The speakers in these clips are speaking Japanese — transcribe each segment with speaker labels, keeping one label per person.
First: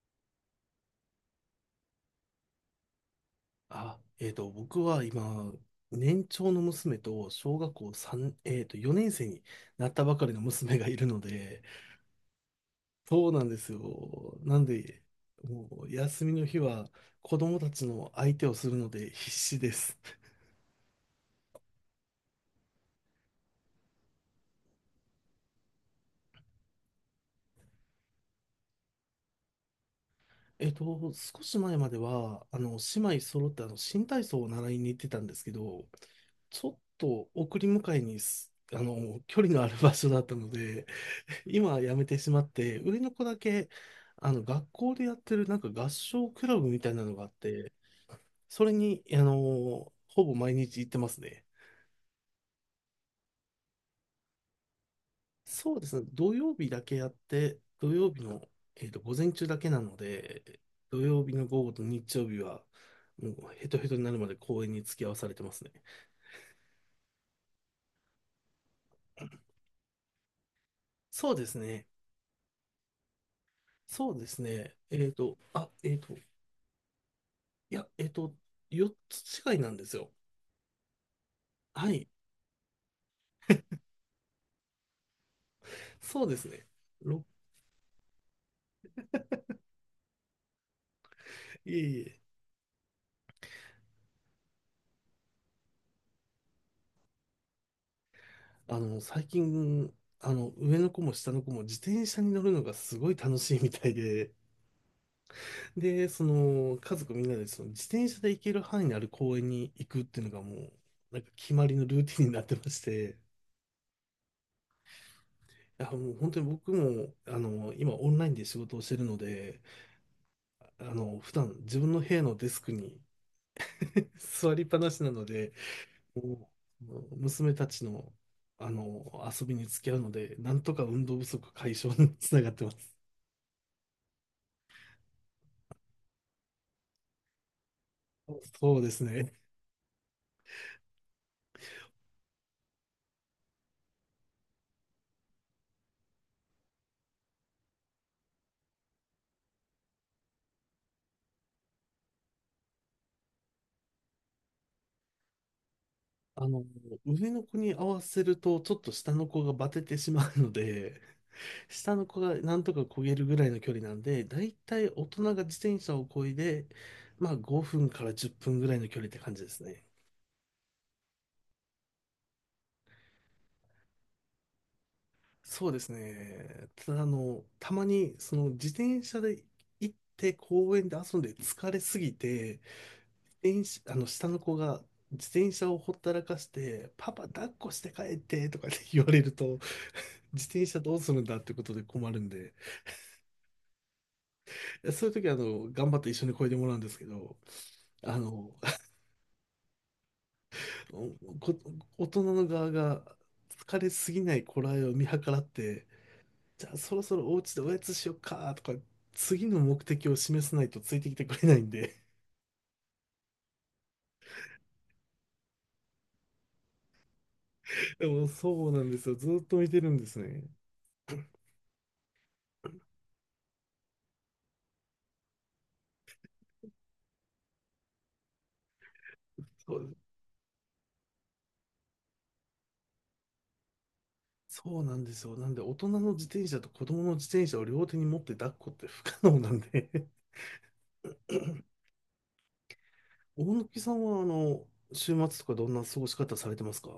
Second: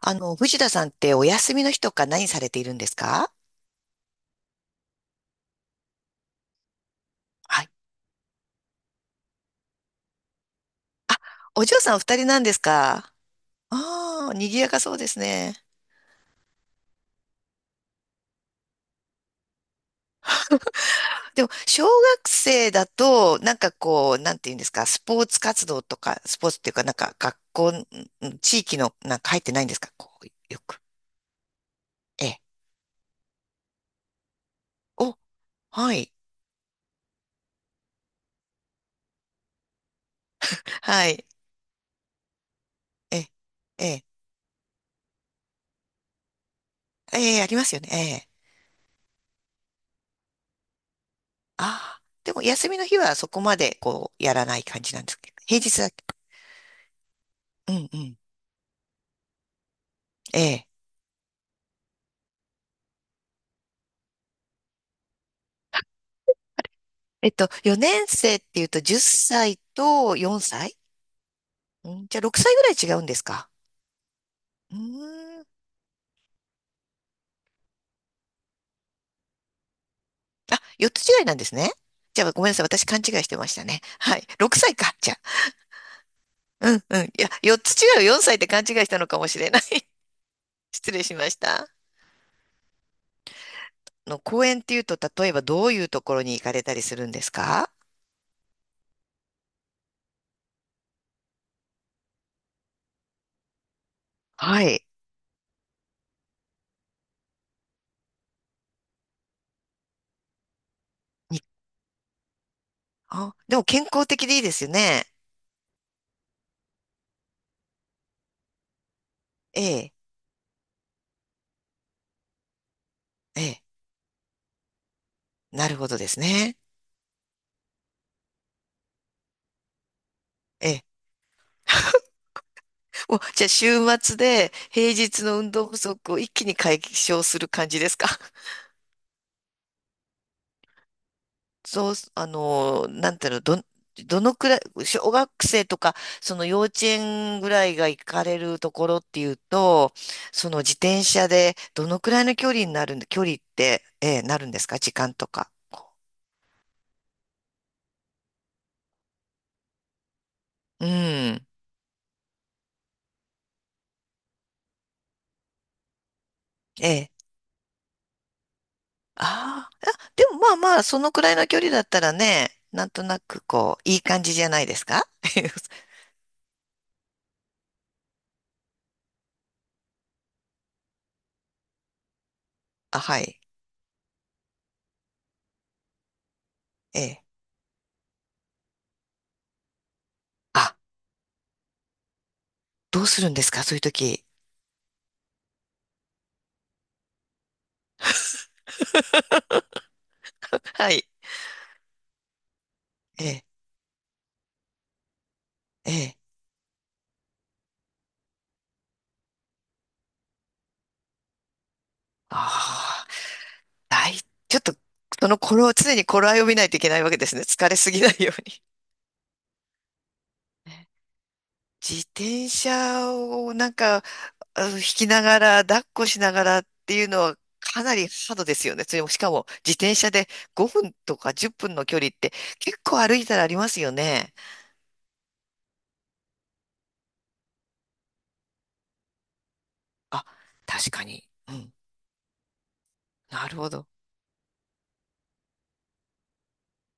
Speaker 1: 藤田さんってお休みの日とか何されているんですか？
Speaker 2: あ、僕は今、年長の娘と小
Speaker 1: はい。
Speaker 2: 学校3、えっと、4年生になったばかりの娘がいるので。
Speaker 1: お嬢さんお二人なんですか？
Speaker 2: そうなんです
Speaker 1: ああ
Speaker 2: よ。
Speaker 1: ー、賑
Speaker 2: なん
Speaker 1: やかそう
Speaker 2: で、
Speaker 1: ですね。
Speaker 2: もう休みの日は子供たちの相手をするので必死です。
Speaker 1: でも、小学生だと、なんかこう、なんていうんですか、スポーツ活動とか、スポーツっていうか、学校、地域の、なんか入ってないんですかよく。
Speaker 2: 少し前まで
Speaker 1: ええ。
Speaker 2: は、姉妹揃って新体操を習いに行って
Speaker 1: お、
Speaker 2: たんですけど、
Speaker 1: はい。
Speaker 2: ちょっと送り迎えにす、あの、距離のある場所だったので、
Speaker 1: はい。
Speaker 2: 今辞めてしまって、上の
Speaker 1: え
Speaker 2: 子
Speaker 1: え。
Speaker 2: だけ、
Speaker 1: ええ。
Speaker 2: 学校でやってるなんか合唱クラブみたいなのがあっ
Speaker 1: ええ、ありま
Speaker 2: て、
Speaker 1: すよね。ええ。
Speaker 2: それに、ほぼ毎日行ってますね。
Speaker 1: ああ。でも、休みの日はそこまで、やらない感じなんですけど。平
Speaker 2: そ
Speaker 1: 日
Speaker 2: うで
Speaker 1: だ
Speaker 2: す
Speaker 1: け。
Speaker 2: ね、土曜日だけやって、
Speaker 1: うん
Speaker 2: 土
Speaker 1: う
Speaker 2: 曜
Speaker 1: ん。
Speaker 2: 日の、午前中だけなの
Speaker 1: え
Speaker 2: で、
Speaker 1: え。
Speaker 2: 土曜日の午後と日曜日は、もうヘトヘトになるまで公園に付き合わされてますね。
Speaker 1: 4年生っていうと10歳と4歳？
Speaker 2: そうですね、
Speaker 1: うん、じゃあ6歳ぐらい違うんですか？
Speaker 2: そうです
Speaker 1: う
Speaker 2: ね、
Speaker 1: ーん。
Speaker 2: あ、いや、4つ違いなんですよ。
Speaker 1: あ、4つ違いなんですね。
Speaker 2: はい、
Speaker 1: じゃあごめんなさい。私勘違いしてましたね。はい。6歳か。じゃあ。
Speaker 2: そうですね。
Speaker 1: うんうん。い
Speaker 2: ろ
Speaker 1: や、4つ違う、4歳って勘違いしたのかもしれない。失礼しました。
Speaker 2: いえいえ。
Speaker 1: 公園っていうと、例えばどういうところに行かれたりするんですか？
Speaker 2: 最近、上の子も下の子も自転車に乗るのがすごい楽しいみたいで、
Speaker 1: はい。
Speaker 2: で、家族みんなでその自転車で行ける範囲のある公園に行くっていうのがもう、なんか
Speaker 1: に
Speaker 2: 決まりのルーティンになってまして、
Speaker 1: あ、でも健康的でいいですよね。
Speaker 2: いや、もう本当に僕も、今オンラインで仕事をしてるので、
Speaker 1: ええ。
Speaker 2: 普段自分の部屋のデスクに
Speaker 1: ええ。
Speaker 2: 座りっぱなしなので、
Speaker 1: なるほどです
Speaker 2: も
Speaker 1: ね。
Speaker 2: う娘たちの、遊びに付き合うので、なん
Speaker 1: え
Speaker 2: と
Speaker 1: え。
Speaker 2: か運動不足解消につながってます。
Speaker 1: お、じゃあ週末で平日の運動不足を一気に解消する感じですか？
Speaker 2: そうですね。
Speaker 1: そう、あの、なんていうの、ど、どのくらい、小学生とか、その幼稚園ぐらいが行かれるところっていうと、その自転車でどのくらいの距離になるんで、距離って、なるんですか、時間とか。
Speaker 2: あの、上の子に合わせると、ちょっと下の子がバテてしまうの
Speaker 1: う
Speaker 2: で、
Speaker 1: ん。
Speaker 2: 下の子がなんとか漕げるぐらいの距離なんで、だいたい大人が自転車を漕いで、
Speaker 1: ええ。
Speaker 2: まあ5分から10分ぐらいの距離って感じです
Speaker 1: あ
Speaker 2: ね。
Speaker 1: ーあ、でもまあまあ、そのくらいの距離だったらね、なんとなくこう、いい感じじゃないですか。
Speaker 2: そうですね。ただ、たまに、その自転車で行って公園で遊んで疲れすぎて、
Speaker 1: あ、はい。
Speaker 2: 自転車、あの、下の子が自転車をほったらかして、
Speaker 1: え
Speaker 2: パパ
Speaker 1: え。
Speaker 2: 抱っこして帰ってとかって言われると、自転車どうするんだってことで困るんで、
Speaker 1: どうするんですか、そういう時。
Speaker 2: そういう時は頑張って一緒に漕いでもらうんですけど、あの、
Speaker 1: は い。
Speaker 2: こ大人の側が
Speaker 1: ええ、
Speaker 2: 疲れすぎない頃合いを見計らって、
Speaker 1: ええ。
Speaker 2: じゃあそろそろお家でおやつしよっかとか、次の目的を示さないとついてきてくれないんで。
Speaker 1: ああ、大ちょっと、その頃を、常に頃合いを見ないといけないわけですね。疲れす ぎ
Speaker 2: で
Speaker 1: ない
Speaker 2: も
Speaker 1: ように。
Speaker 2: そうなんですよ。ずっと見てるんですね。
Speaker 1: ね、自転車をなんか、引きながら、抱っこしながらっていうのはかなりハードですよね。それも、しかも自
Speaker 2: そ
Speaker 1: 転
Speaker 2: う、
Speaker 1: 車で5分とか10分の距離って結構歩いたらありますよね。
Speaker 2: そうなんですよ。なんで大人の自転車と子供の自転車を両手に持って抱っこって不可能なんで。
Speaker 1: あ、確かに。うん。
Speaker 2: 大
Speaker 1: なるほ
Speaker 2: 貫
Speaker 1: ど。
Speaker 2: さんは、週末とかどんな過ごし方されてますか？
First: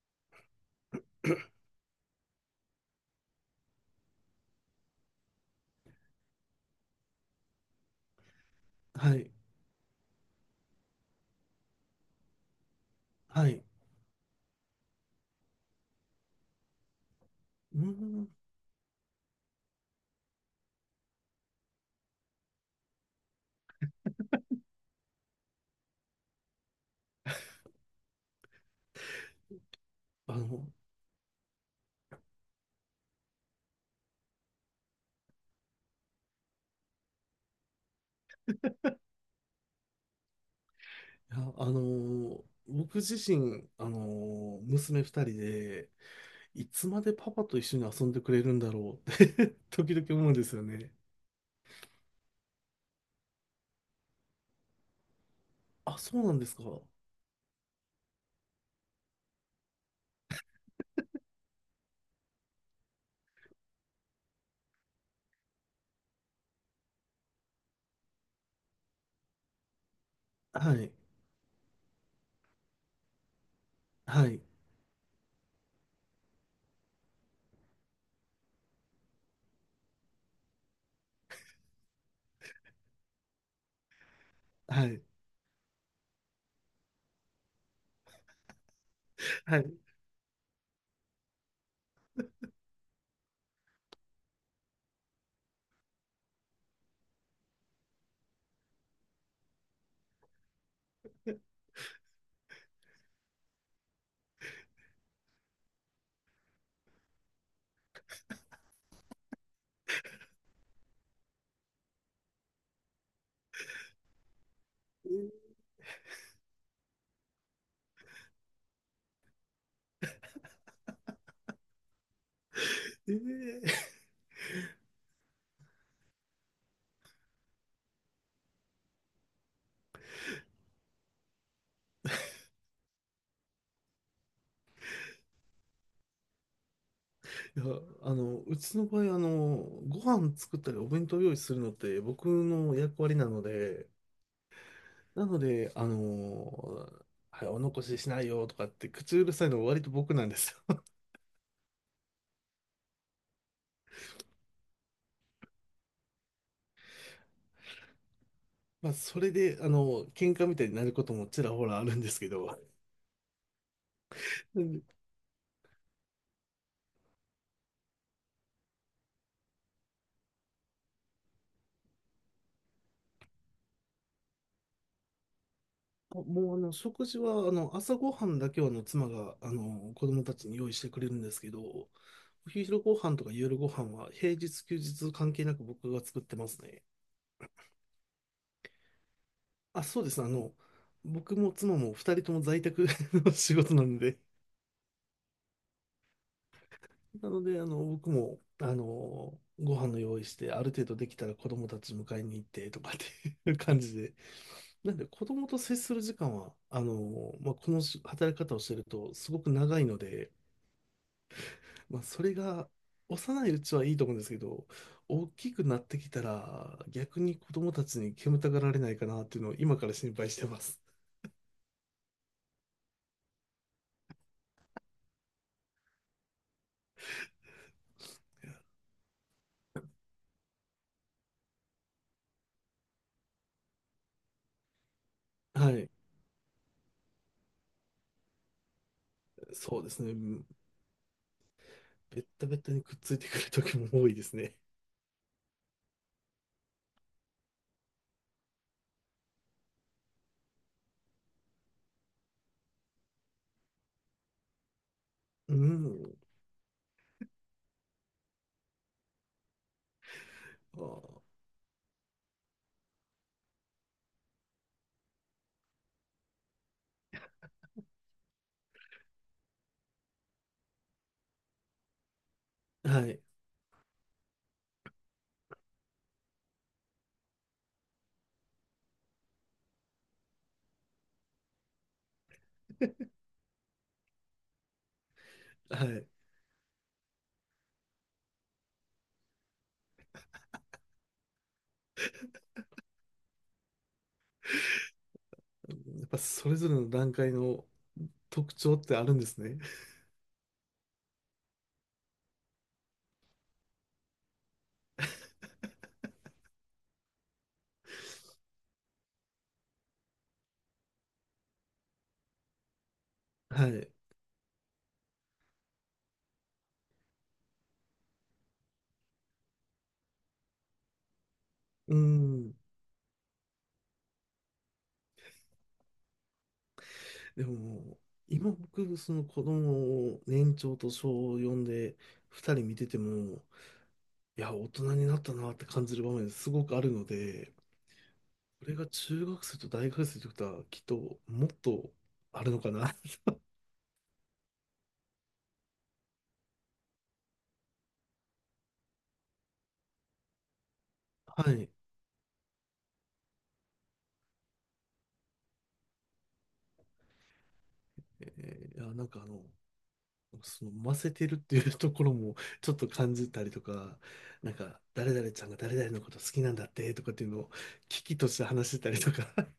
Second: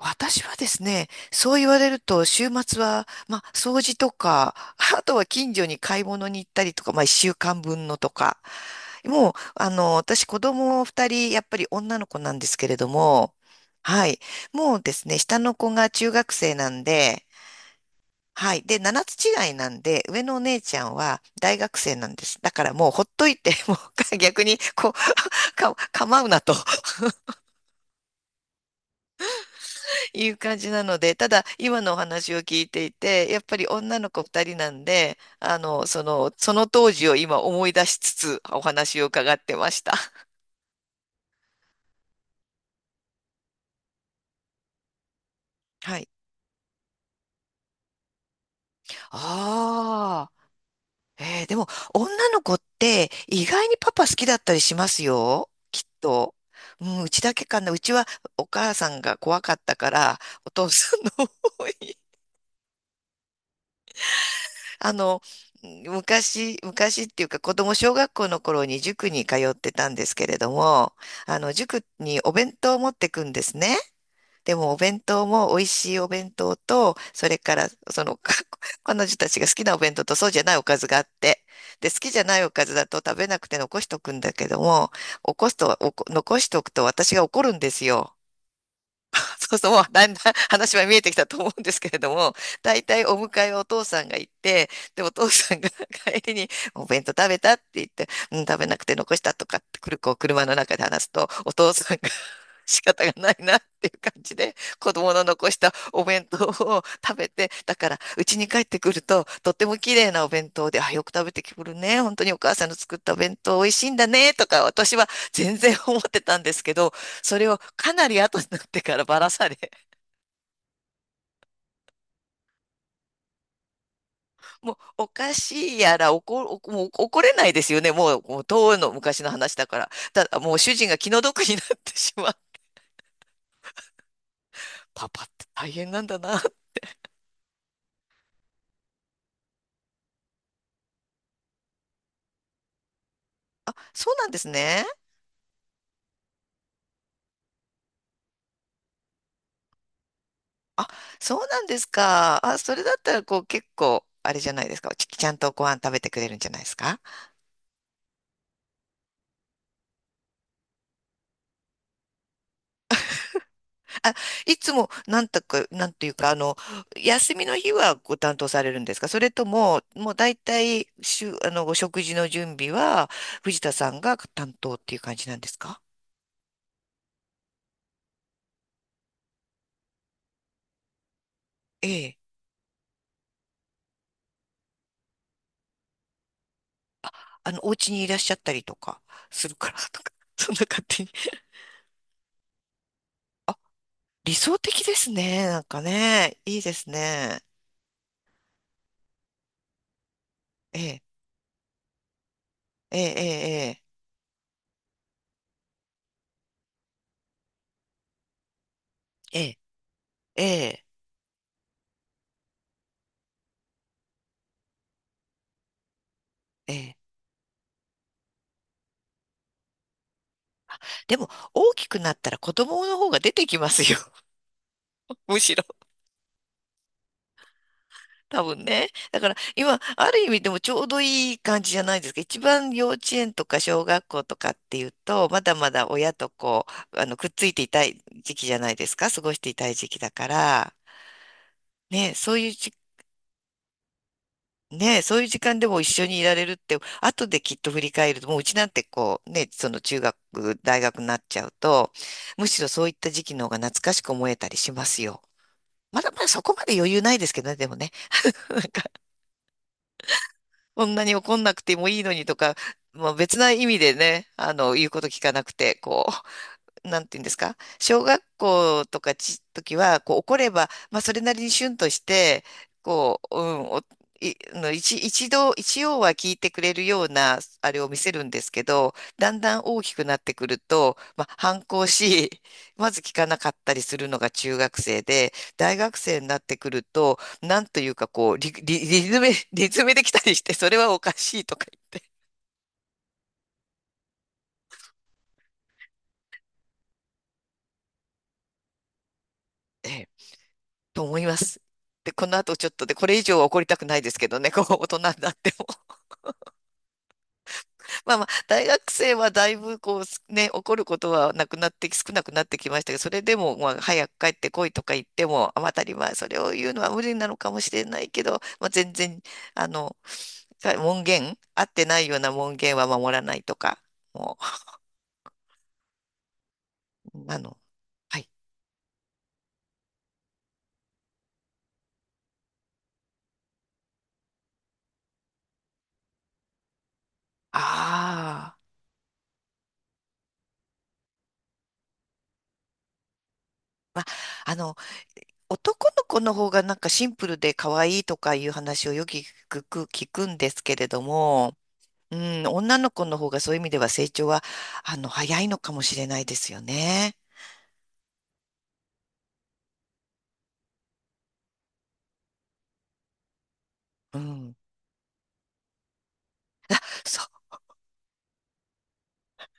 Speaker 1: 私はですね、そう言われると、週末は、まあ、掃除とか、あとは近所に買い物に行ったりとか、まあ、一週間分のとか。
Speaker 2: は
Speaker 1: も
Speaker 2: い。
Speaker 1: う、私、子供二人、やっぱり女の子なんですけれども、
Speaker 2: はい。
Speaker 1: はい。もうですね、下の子が中学生なんで、
Speaker 2: うーん。
Speaker 1: はい。で、7つ違いなんで、上のお姉ちゃんは大学生なんです。だからもうほっといて、もう逆に、構うなと。いう
Speaker 2: あ
Speaker 1: 感
Speaker 2: の、
Speaker 1: じなので、ただ今のお話を聞いていて、やっぱり女の子2人なんで、その当時を今思い出しつつお話を伺ってました。
Speaker 2: いや、僕自身、娘二人で、
Speaker 1: はい。
Speaker 2: いつまでパパと一緒に遊んでくれるんだろうって 時々思
Speaker 1: あ
Speaker 2: う
Speaker 1: あ、
Speaker 2: んですよね。
Speaker 1: えーでも女の子って意外にパパ好きだったりしますよ、きっ
Speaker 2: あ、そうな
Speaker 1: と。
Speaker 2: んですか。
Speaker 1: うん、うちだけかな。うちはお母さんが怖かったから、お父さんの方あの、昔、昔っていうか子供小学校の頃に塾に通ってたんですけれど
Speaker 2: は
Speaker 1: も、
Speaker 2: い。
Speaker 1: 塾にお弁当を持ってくんですね。
Speaker 2: はい。
Speaker 1: でもお弁当も美味しいお弁当と、それからそのか 彼女たちが好きなお弁当とそうじゃないおかずがあって、で、好きじゃないおかずだと食べなくて残しとくんだけど
Speaker 2: は
Speaker 1: も、
Speaker 2: い。
Speaker 1: 起こすと、残しとくと私が怒るんですよ。そう
Speaker 2: は
Speaker 1: そう、
Speaker 2: い。
Speaker 1: もうだんだん話は見えてきたと思うんですけれども、大体お迎えはお父さんが行って、で、お父さんが 帰りに、お弁当食べたって言って、うん、食べなくて残したとかってくる、こう、車の中で話すと、お父さんが 仕方がないなっていう感じで、子供の残したお弁当を食べて、だから、うちに帰ってくると、とっても綺麗なお弁当で、あ、よく食べてくるね。本当にお母さんの作ったお弁当美味しいんだね、とか、私は全然思ってたんですけど、それをかなり後になってからばらされ、
Speaker 2: ええ、
Speaker 1: もうおかしいやらもう怒れないですよね。もう、もう遠いの昔の話だから。ただもう主人が気の毒になってしまう。パパって大変なんだな。
Speaker 2: いや、うちの場合、ご飯作ったりお弁当用意するのって僕の役割なの
Speaker 1: あ、
Speaker 2: で、
Speaker 1: そうなんですね。
Speaker 2: なので、はい、お残ししないよとかって口うるさいのは割と僕なんですよ。
Speaker 1: あ、そうなんですか。あ、それだったらこう結構、あれじゃないですか。ちゃんとご飯食べてくれるんじゃないですか。
Speaker 2: まあ、それで、喧嘩みたいになることもちらほらあるんですけど。
Speaker 1: あ、い
Speaker 2: う
Speaker 1: つ
Speaker 2: ん。
Speaker 1: も、なんとか、なんていうか、あの、休みの日はご担当されるんですか、それとも、もう大体、しゅ、あの、お食事の準備は、藤田さんが担当っていう感じなんですか？
Speaker 2: もう、食事は、朝ごはんだけは、妻が、子供たちに用意してくれるんですけど、
Speaker 1: え
Speaker 2: お
Speaker 1: え。
Speaker 2: 昼ご飯とか夜ご飯は、平日、休日関係なく僕が作ってますね。
Speaker 1: お家にいらっしゃったりとかするから
Speaker 2: あ、そ
Speaker 1: と
Speaker 2: うで
Speaker 1: か、
Speaker 2: す。
Speaker 1: そんな勝手に。
Speaker 2: 僕も妻も二人とも在宅の 仕事なので、
Speaker 1: 理想的ですね。なんかね、いいです
Speaker 2: な
Speaker 1: ね。
Speaker 2: ので、僕も、ご飯の用意して、ある
Speaker 1: え
Speaker 2: 程度
Speaker 1: え、
Speaker 2: できたら子供たち迎えに行ってとかっ
Speaker 1: え
Speaker 2: ていう感
Speaker 1: え、
Speaker 2: じで、なんで子供と接する時間は、まあ、この働き方をしてるとす
Speaker 1: え
Speaker 2: ごく
Speaker 1: え、
Speaker 2: 長いので、
Speaker 1: ええ、ええ、
Speaker 2: まあ、それが幼いうちはいいと思うんですけど、大きくなってきた
Speaker 1: え
Speaker 2: ら
Speaker 1: え。ええ、
Speaker 2: 逆に子供たちに煙たがられないかなっていうのを今から心配してます。
Speaker 1: でも、大きくなったら子供の方が出てきますよ。むしろ。多分ね。だから今、ある意味でもちょうどいい感じじゃないですか。一番幼稚園とか小学校とかっていうと、まだま
Speaker 2: は
Speaker 1: だ
Speaker 2: い、
Speaker 1: 親とくっついていたい時期じゃないですか。過ごしていたい
Speaker 2: そう
Speaker 1: 時
Speaker 2: で
Speaker 1: 期
Speaker 2: す
Speaker 1: だか
Speaker 2: ね。
Speaker 1: ら、ね、
Speaker 2: ベッ
Speaker 1: そう
Speaker 2: タ
Speaker 1: いう
Speaker 2: ベタ
Speaker 1: じ、
Speaker 2: にくっついてくる時も多いですね。
Speaker 1: ね、そういう時間でも一緒にいられるって、後できっと振り返ると、もううちなんてこう、ね、その中学、大学になっちゃうと、むしろそういった時期の方が懐かしく思えたりしますよ。
Speaker 2: う
Speaker 1: まだ
Speaker 2: ん。
Speaker 1: まだそこまで余裕ないですけどね、でもね。
Speaker 2: あ
Speaker 1: こん
Speaker 2: ー、
Speaker 1: なに怒んなくてもいいのにとか、まあ、別な意味でね、言うこと聞かなくて、こう。なんていうんですか、小学校とかち、時は、こう怒れば、まあそれなりにシュンとして、
Speaker 2: は
Speaker 1: こ
Speaker 2: い。
Speaker 1: う、うん、お、い、の一、一度、一応は聞いてくれるような、あれを見せるんですけど、だんだん大きくなってくると、まあ反抗し、まず聞かなかったりするのが中学生で、大
Speaker 2: は
Speaker 1: 学
Speaker 2: い。
Speaker 1: 生になってくると、なんというかリズムできたりして、それはおかしいとか言って。
Speaker 2: やっぱそれぞれの段階の特徴ってあるんですね。
Speaker 1: ええと思います。で、この後ちょっとで、これ以上は怒りたくないですけどね、こう、大人になっても。まあまあ、大学生はだいぶ、怒ることはなくなって、少なくなってきましたけど、それでも、
Speaker 2: は
Speaker 1: まあ、
Speaker 2: い。
Speaker 1: 早く帰ってこいとか言っても、当たり前、それを言うのは無理なのかもしれないけど、まあ、全然、あの、門限、合って
Speaker 2: う
Speaker 1: ないような
Speaker 2: ん。
Speaker 1: 門限は守らないとか、もう、あ
Speaker 2: で
Speaker 1: の、
Speaker 2: も、
Speaker 1: はい。
Speaker 2: 今僕、その子供を年長と小よんで二人見てても、いや、大人になったなって感じる場面すごくあるので、
Speaker 1: ああ。
Speaker 2: これが中学生と大学生ということは、きっともっとあるのかな。
Speaker 1: まああの男の子の方がなんかシンプルで可愛いとかいう話をよく聞く、聞くんですけれど
Speaker 2: は
Speaker 1: も、
Speaker 2: い。
Speaker 1: うん、女の子の方がそういう意味では成長は、早いのかもしれないですよね。
Speaker 2: いや、なんかそのませてるっていう ところもちょっと感じたりとか、
Speaker 1: う
Speaker 2: な
Speaker 1: ん。
Speaker 2: んか誰々ちゃんが誰々のこと好きなんだってとかっ
Speaker 1: そ
Speaker 2: ていうの
Speaker 1: う。
Speaker 2: を危機として話してたりとか、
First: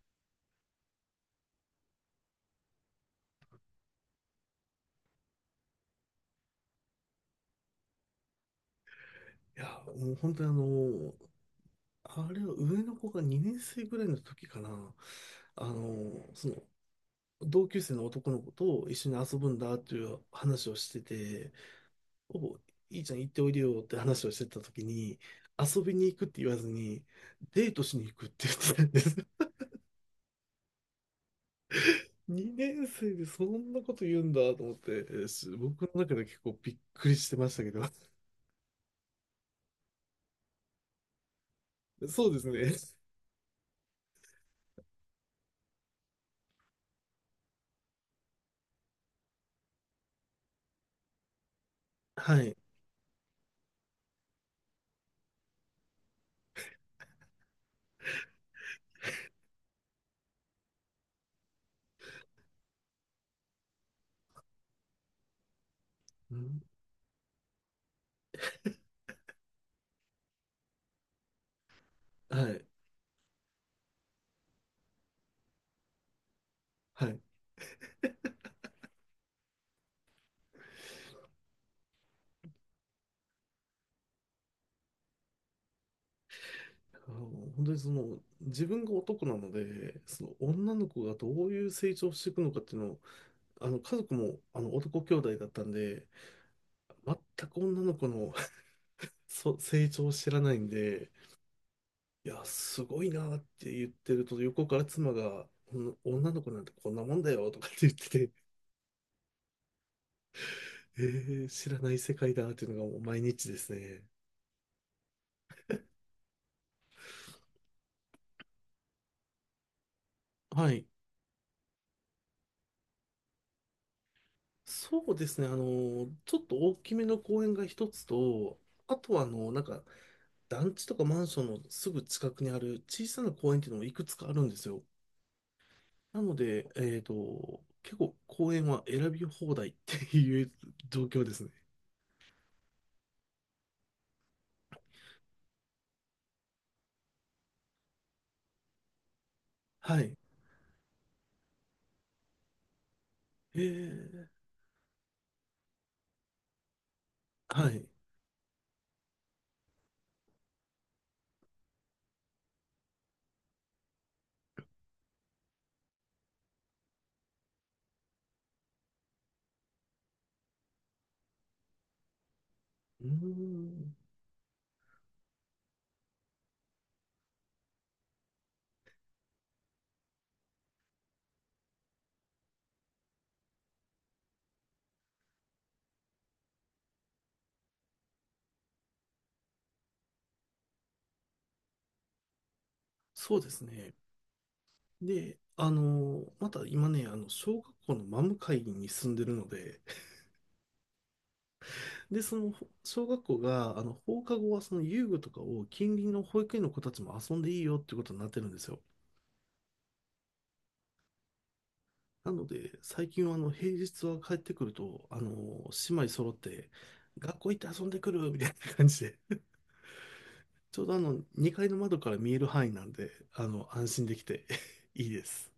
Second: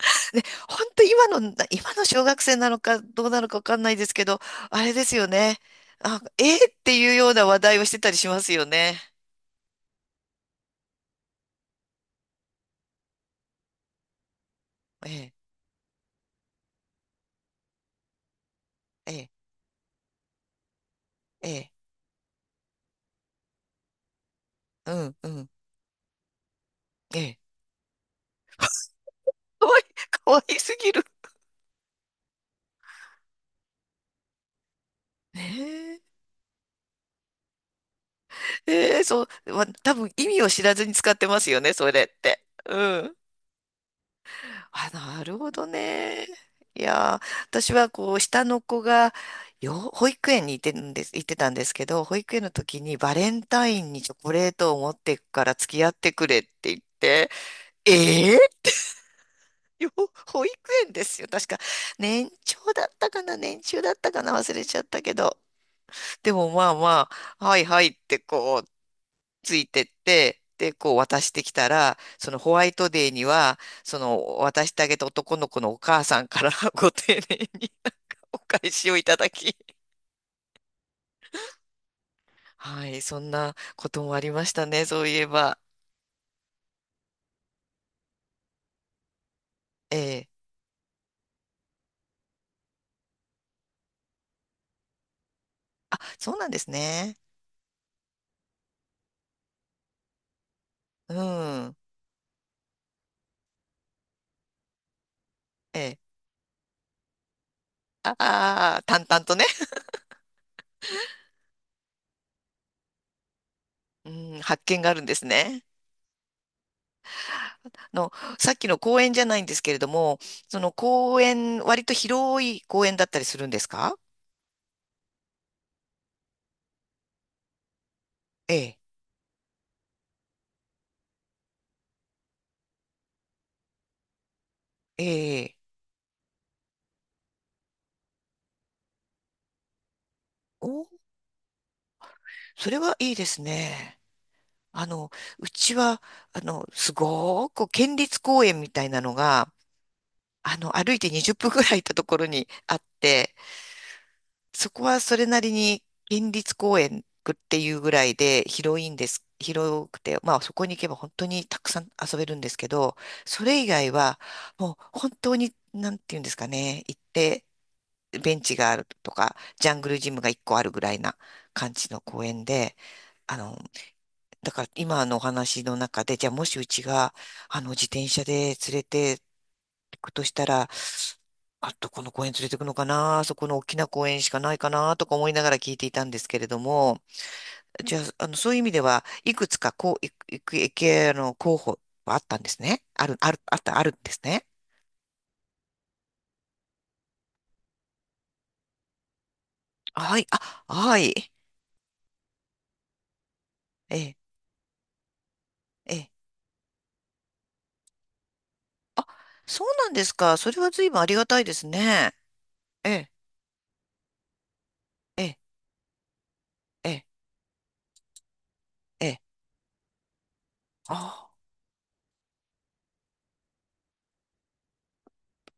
Speaker 1: で、本当今の、今の小学生なのかどうなのかわかんないですけど、あれですよね。あ、えーっていうような話題をしてたりしますよね。
Speaker 2: いや、もう本当にあれは上の子が2年生ぐらいの時かな、
Speaker 1: ええ、
Speaker 2: その同級生の男の子と一緒
Speaker 1: え
Speaker 2: に
Speaker 1: え、
Speaker 2: 遊ぶんだっていう話をして
Speaker 1: え
Speaker 2: て、
Speaker 1: え、
Speaker 2: お、いいちゃん行っておいでよって話をしてた時
Speaker 1: うん、
Speaker 2: に、
Speaker 1: うん、
Speaker 2: 遊びに行くって言わずに、
Speaker 1: ええ。
Speaker 2: デートしに行くって言ってたんです。
Speaker 1: かわいい、かわいすぎる。
Speaker 2: 2年生でそんなこと言うんだと思って、えー
Speaker 1: ね
Speaker 2: し僕の
Speaker 1: え
Speaker 2: 中で結構びっくりしてましたけど。
Speaker 1: ええ、そう、ま、多分意味を知らずに使ってますよね、それ っ
Speaker 2: そうで
Speaker 1: て。
Speaker 2: す
Speaker 1: う
Speaker 2: ね。
Speaker 1: ん。あ、なるほどね。いやー、私はこう、下の子が、保育園に行ってんです、行ってたんですけど、保育
Speaker 2: は
Speaker 1: 園の
Speaker 2: い。
Speaker 1: 時にバレンタインにチョコレートを持っていくから付き合ってくれって言って、ええ、よ、保育園ですよ。確か、年長だったかな、年中だったかな、忘れちゃったけど。で
Speaker 2: う
Speaker 1: も
Speaker 2: ん、
Speaker 1: まあまあ、はいはいってこう、ついてって、で、こう渡してきたら、その
Speaker 2: は
Speaker 1: ホワ
Speaker 2: い。
Speaker 1: イトデーには、その渡してあげた男の子のお母さんから ご
Speaker 2: は
Speaker 1: 丁
Speaker 2: い。
Speaker 1: 寧にお返しをいただき、はい、そんなこともありましたね、そういえば。
Speaker 2: あの、本当に自分が男なの
Speaker 1: え
Speaker 2: で、そ
Speaker 1: え。
Speaker 2: の女の子がどういう成長をしていくのかっていうのを、家族も男兄弟だったん
Speaker 1: あ、
Speaker 2: で、
Speaker 1: そうなんですね。
Speaker 2: 全く女の子の 成長を知らないんで、
Speaker 1: うん。
Speaker 2: いや、すごいなって言ってると、横から妻が、こ
Speaker 1: え
Speaker 2: の
Speaker 1: え。
Speaker 2: 女の子なんてこんなもんだよとかって言っ
Speaker 1: あ
Speaker 2: て
Speaker 1: あ、淡々とね。
Speaker 2: 知らない世界だっていうのがもう毎日ですね。
Speaker 1: うん、発見があるんですね。の、さっきの公園じゃないんですけれども、その
Speaker 2: はい。
Speaker 1: 公園、割と広い公園だったりするんですか？
Speaker 2: そうですね。ちょっと大きめの公園が一つ
Speaker 1: え
Speaker 2: と、
Speaker 1: え、
Speaker 2: あとはなんか、団地とかマンションのすぐ近くにある小さな公園っていうのもいくつかあるんですよ。
Speaker 1: ええ、
Speaker 2: なので、結構公園は選び放題っていう
Speaker 1: お、
Speaker 2: 状況ですね。
Speaker 1: それはいいですね。あの、うちは、すごーく県立公園みたいなのが、
Speaker 2: はい。
Speaker 1: 歩いて20分ぐらい行ったところにあって、
Speaker 2: えー、
Speaker 1: そこはそれなりに県立公園ってい
Speaker 2: はい。
Speaker 1: う
Speaker 2: う
Speaker 1: ぐらいで広いんです。広くて、まあそこに行けば本当にたくさん遊べるんですけど、それ以外は、もう本当に、なんていうんですかね、行って、ベンチがあるとか、ジャングルジムが1個あるぐらいな感じの公園で、
Speaker 2: ー
Speaker 1: あの、
Speaker 2: ん、
Speaker 1: だから今のお話の中で、じゃあもしうちが、自転車で連れて行くとしたら、あ、どこの公園連れて行くのかな、あそこの大きな公園しかないかな、とか思いながら聞いていたんですけれども、じゃあ、そういう意味では、いくつか、こう、いく、いく、いけ、あの、候補はあったんですね。ある、あ
Speaker 2: そ
Speaker 1: る、
Speaker 2: うで
Speaker 1: あっ
Speaker 2: す
Speaker 1: た、ある
Speaker 2: ね。
Speaker 1: んですね。
Speaker 2: で、また今ね、小学校の真向かいに住んでるので、
Speaker 1: はい、あ、はい。
Speaker 2: で、その小学校が、
Speaker 1: ええ、
Speaker 2: 放課後はその遊具とかを近
Speaker 1: ええ。
Speaker 2: 隣の保育園の子たちも遊んでいいよってことになってるんですよ。
Speaker 1: あ、そうなんですか。それは随分ありがたいですね。
Speaker 2: なので、
Speaker 1: え
Speaker 2: 最
Speaker 1: え、
Speaker 2: 近は平日は帰ってくると、
Speaker 1: ええ、
Speaker 2: 姉妹揃って、
Speaker 1: ええ、
Speaker 2: 学校行って遊んでくるみたいな感じ
Speaker 1: ええ。
Speaker 2: で、ちょう
Speaker 1: あ
Speaker 2: ど
Speaker 1: あ。
Speaker 2: 2階の窓から見える範囲なんで、安心できて いいです。